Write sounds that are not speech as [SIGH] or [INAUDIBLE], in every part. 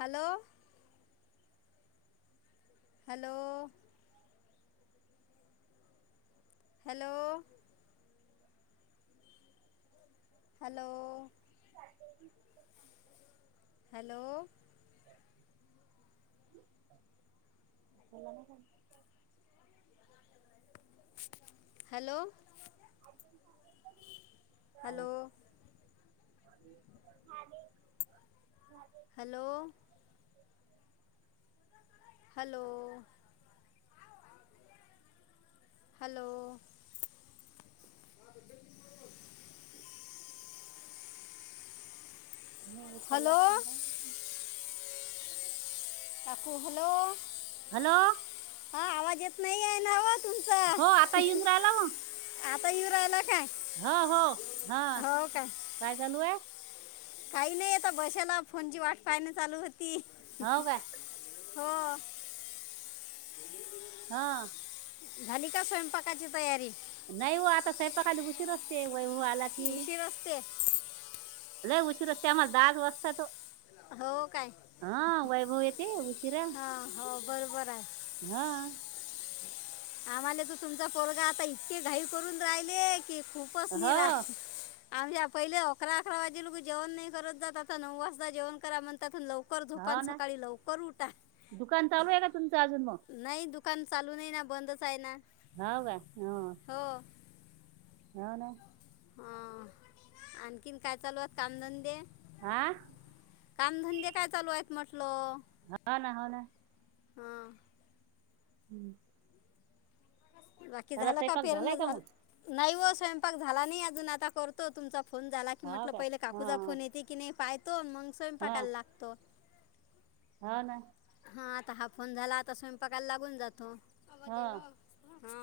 Hello! ! Hello.. hello.. ! Hello.. ! [UNINTELLIGIBLE] Hello... ! [INAUDIBLE] मुलांना [UNINTELLIGIBLE] hello! Hello! [UNINTELLIGIBLE] Hello! Hello! Hello! नाही [UNINTELLIGIBLE] hello लागती का? काकू हॅलो हॅलो... हा आवाज येत नाही आहे नव्हं हो आता येऊन राहिला म मय हो हो हा काय चालू आहे [INAUDIBLE] काही नाही आता बसायला फोनची वाट पायण चालू होती होऊ काय? हो [INAUDIBLE] हा झाली का स्वयंपाकाची तयारी? नाही हो आता सायपाकाला उशीर असते वैभव आला की, उशीर असते लय उशीर असते, आम्हाला दहा बी वाजतेत ओ. हो काय हा वैभव येते उशीरा. हां हो बरोबर आहे हा आम्हाला तर तुमचा पोरगा आता इतके घाई करून राहिले की खूपच हो निराश आम्ही पहिले अकरा अकरा वाजे लोकं जेवण नाही करत जात, आता नऊ वाजता जेवण करा म्हणतात अन्‌ लव‌ लवकर झोपा अन हो ना सकाळी लवकर उठा. दुकान चालू आहे का तुमचं अजून मग नाही दुकान चालू नाही ना बंदच आहे ना. हावं का? हो ह ना. ह आणखीन काय चालूयत कामधंदे? हा कामधंदे काय चालू आहेत म्हटलं? हा ना हो ना. हा हम्म बाकी त्याला झालं का स्वयंपाक झालाय पेरणं का झालं? मग नाही व स्वयंपाक झाला नाही अजून आता करतो तुमचा फोन झाला की हो म्हटलं, काय पहिले काकूचा हा फोन येते की नाही पाहतो मग हा स्वयंपाकाला लागतो. हो ना. ह आता हा फोन झाला आता स्वयंपाकाला लागून जातो. हो हा.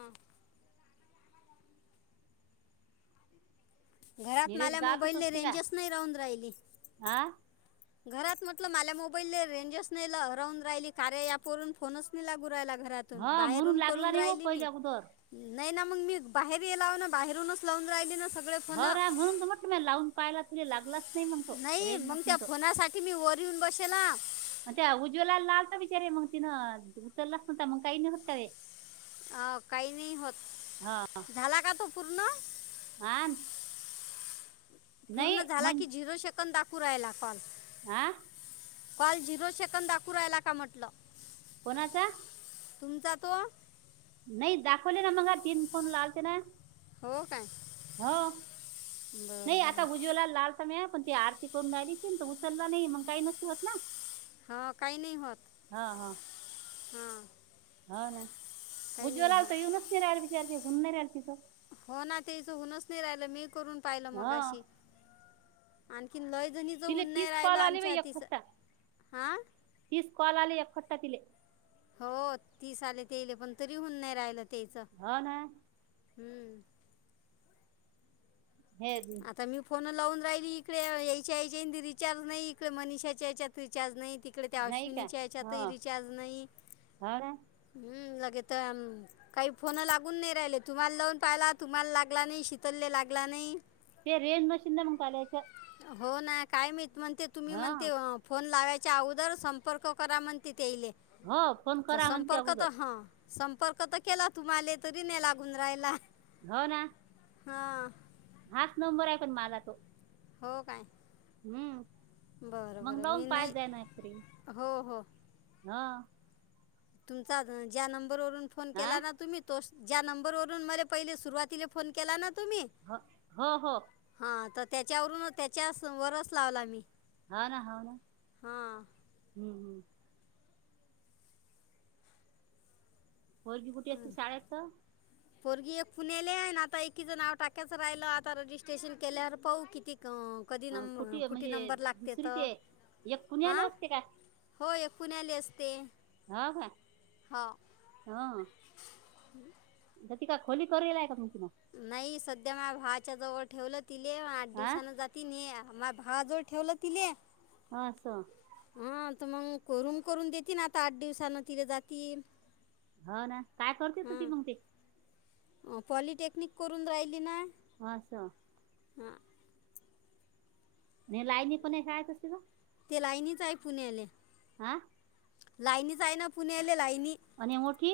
घरात निलेश माला गातच मोबाईले असते का रेंजच नाही राहून राहिली. हा घरात म्हटलं माझ्या मोबाईलने रेंजच नाय राहून राहिली, कार्या एप वरून फोनच नाय लागु राहिला घरातून, हा म्हणून बाहेरून करू लागला नाही हो राहिली पहिले मी. अगोदर नाही ना मग मी बाहेर येलाव ना बाहेरूनच लावून राहिली ना स हो ना म्हणून त म्हटलं मी लावून पाहायला तिला लागलाच नाही मग तो नाही, रेंज मग मशीन त्या फोनासाठी मी वर येऊन बसेला. म त्या उज्वला‌‌ला आलता विचारे मग तिनं, उचललाच असता तर मग काही नाय होत का रे? अ काही नाही होत, झाला का तू पूर्ण? आण. पूर्ण झाला कि झिरो सेकंद दाखवू राहिला कॉल. आं. कॉल झिरो सेकंद दाकून रायला का म्हटलं. कोणाचा, तुमचा तो, नाही दाखवले ना मग तीन फोन लालते ना. हो काय हो, बरं नाही आता बरं उज्वलाला लावत मी. पण ती आरती करून राहिली तर उचलला नाही मण काही नसती होत ना. हा काही नाही होत. हा हा. हा ना, उज्ज्वला आल तर येऊनच नाही राहिल विचारते होऊन नाही राहिलं तिचं. हो ना तेच होऊनच नाही राहिलं, मी करून पाहिलं हा मगाशी, आणखी कि लय जणीच तिले होऊन नाही तीस कॉल राहिलं आले आमच्या बाई एक आधीच खट्टा तीस कॉल आले एखट्टा तिले. हो तीस आले तेले पण तरी होऊन नाही राहिलं. त्याचं हो ना. हम्म. हे आता मी फोन लावून राहिली इकडे यांच्या याच्यात रिचार्ज नाही, इकडे मनिषाच्या याच्यात रिचार्ज नाही. तिकडे त्या नाही का अश्विनीच्या याच्यात ही हो रिचार्ज नाही. हो ना हम लाग तीत काही फोन लागून नाही. राहिलेत तुम्हाला लवून पाहिलात तुम्हाला लागला नाही शितल ले लागला नाही. ते रेन मशीन मग चालायचं, हो ना काय माहित मणते तुम्ही म्हणते ह फोन लावायच्या अगोदर संपर्क करा म्हणते. तेले हो फोन म्हटल करा म्हणते संपर्कात अगोदर हा. संपर्क तर केला तुम्हाला, तरी नाय लागुन रायला. हो ना. हा. हाच नंबर आहे पण माझा तो. हो काय. हम्म बरं मग बरं जाऊन मी पाय नाही [UNINTELLIGIBLE] हो हो ह. तुमचा ज्या नंबर वरुन फोन हा केला ना तुम्ही तोच. ज्या नंबर वरून मला पहिले, सुरुवातीला फोन केला ना. तुम्ही ह हो हो. हां तर त्याच्यावरून त्याच्या वरच लावला मी. हा ना, हा ना हां हम्म हम्म. मुलगी कुठे असती शाळेत. पोरगी एक पुण्याले आहे ना, आता एकीच नाव टाक्याच राहिलं आता रजिस्ट्रेशन केल्यावर पाहू किती, क कधी अं, नंब आहे? कुठे म्हणजे नंबर लागतेत. दुसरी ते एक आं पुण्याला असते का होय एक, पुण्याले असते. हा का हो हा, ती काय खोली करून हाय काय मग, तिनं नाही सध्या माया भावाच्या जवळ ठेवलं, तिले आठ हा दिवसान जाती न माया भावाजवळ ठेवलं तिले, ह असं. हा तर मग करून करून देतील, ना आता आठ दिवसान तिला जातील. हां ना काय करत होती. मग ती, अ पॉलिटेक्निक करून राहिली ना, हा असं, हं, [UNINTELLIGIBLE] ते लाईनीच आहे पुण्याले, आ. लाईनीच आहे ना पुण्याले लाईन. आणि मोठी.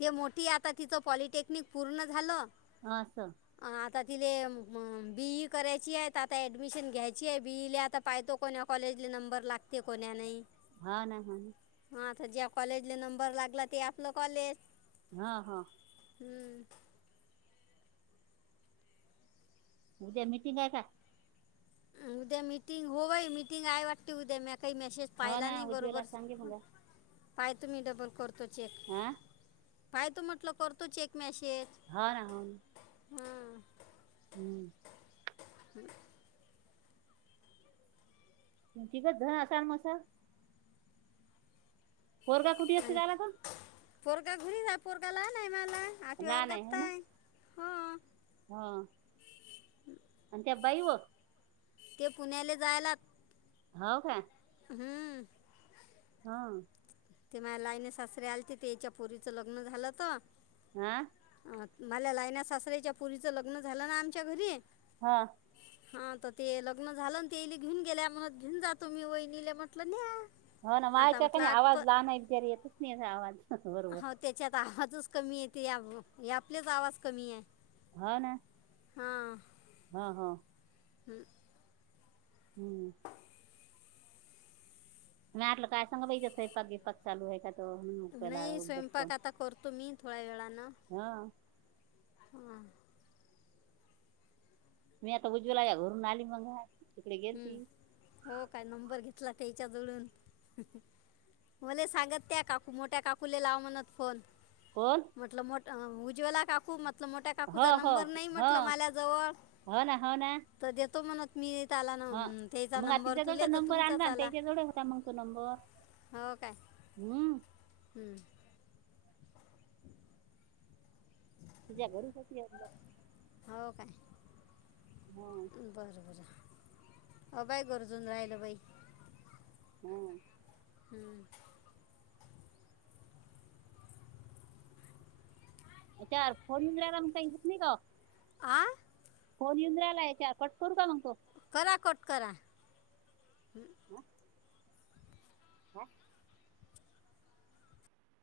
ते मोठी आता तिथं पॉलिटेक्निक पूर्ण झालं. हां अस. तर तिले बीई करायची आहे आता ऍडमिशन घ्यायची आहे बीईला आता पाहतो कोण्याव कॉलेजले नंबर लागते कोण्या नाही. हा ना हा ना. हा ज्या कॉलेजले नंबर लागला. ते आपलं कॉलेज, हा हा, हम्म, उद्या मिटिंग आहे काय? उद्या मिटिंग हो बाई मिटिंग आहे वाटते उद्या [UNINTELLIGIBLE] काही मेसेज हो पाहिला ना नाही उज्ज्वला बरोबर, सांगे मग पाय तुमी डबल करतो चेक, हा पाय तो म्हटलं करतो चेक मॅशेज. हा ना हो, हम्म, [UNINTELLIGIBLE] तिथंच ध असा मसा, पोरगा का कुठे एकटे आणि राहिला ग पोरगा घरी हाय पोरग आणायला नाही आठव्या वर्गात हाय. हा आणि त्या बाई व. - ते पुण्याले जायलात. हो काय. हम्म. हां. ते माझ लाईने सासरे आलेते ते याच्या पुोरीच लग्न झालंत. हां मला लायन्या सासऱ्याच्या मुरीचं लग्न झालं ना आमच्या घरी. हां. हा तर ते लग्न झालं तेईले घेऊन गेल्या म्हणत घेऊन जातो मी वहिनीला म्हटलं न्या. हो ना आता माझच्याक म्हटलं कने आठ प आवाज लहान आहे येतच नाही आवाज. बरोबर हो त्याच्यात आवाजच कमी येते कि आपलेच आवाज कमी आहे. हा ना. हां हां. हम् हम्म. म्या ह्यातलं काय सांगू बाई स्वंयपाक- बियंपाक चालू हाय तर हा हुं केलाय नाही नंतर फोन स्वयंपाक आता करतो मी थोड्या वेळानं हा. हां. मी आता उज्ज्वला च्या घरून आली मग तिकडे गेल हं. ती. हो काय नंबर घेतला काय हिच्या जवळून. मले सांगत त्या काकू मोठ्या काकूला लाव म्हणत फोन. कोण? म्हंटल मोट उज्वला काकू म मोठ्या हो काकूचा हो नंबर नाही हो म्हंटल माझ्या जवळ तर देतो म्हणत मी त्याला ना हा हं, त्याचा मग आ नंबर तिच्या कडचा तुले तर नंबर तुमचाच आणला आला त्याच्या कड होता मग तो नंबर. हम्म. हम. तुझ्या घरी कशी आहेत लोक? हो काय बरं बरं. अ बाई गरजुन राहिलं बाई. ह हम्म. [UNINTELLIGIBLE] आ. फोन येऊन राहिलाय चा पट करू का मग तो. करा कट करा. ह.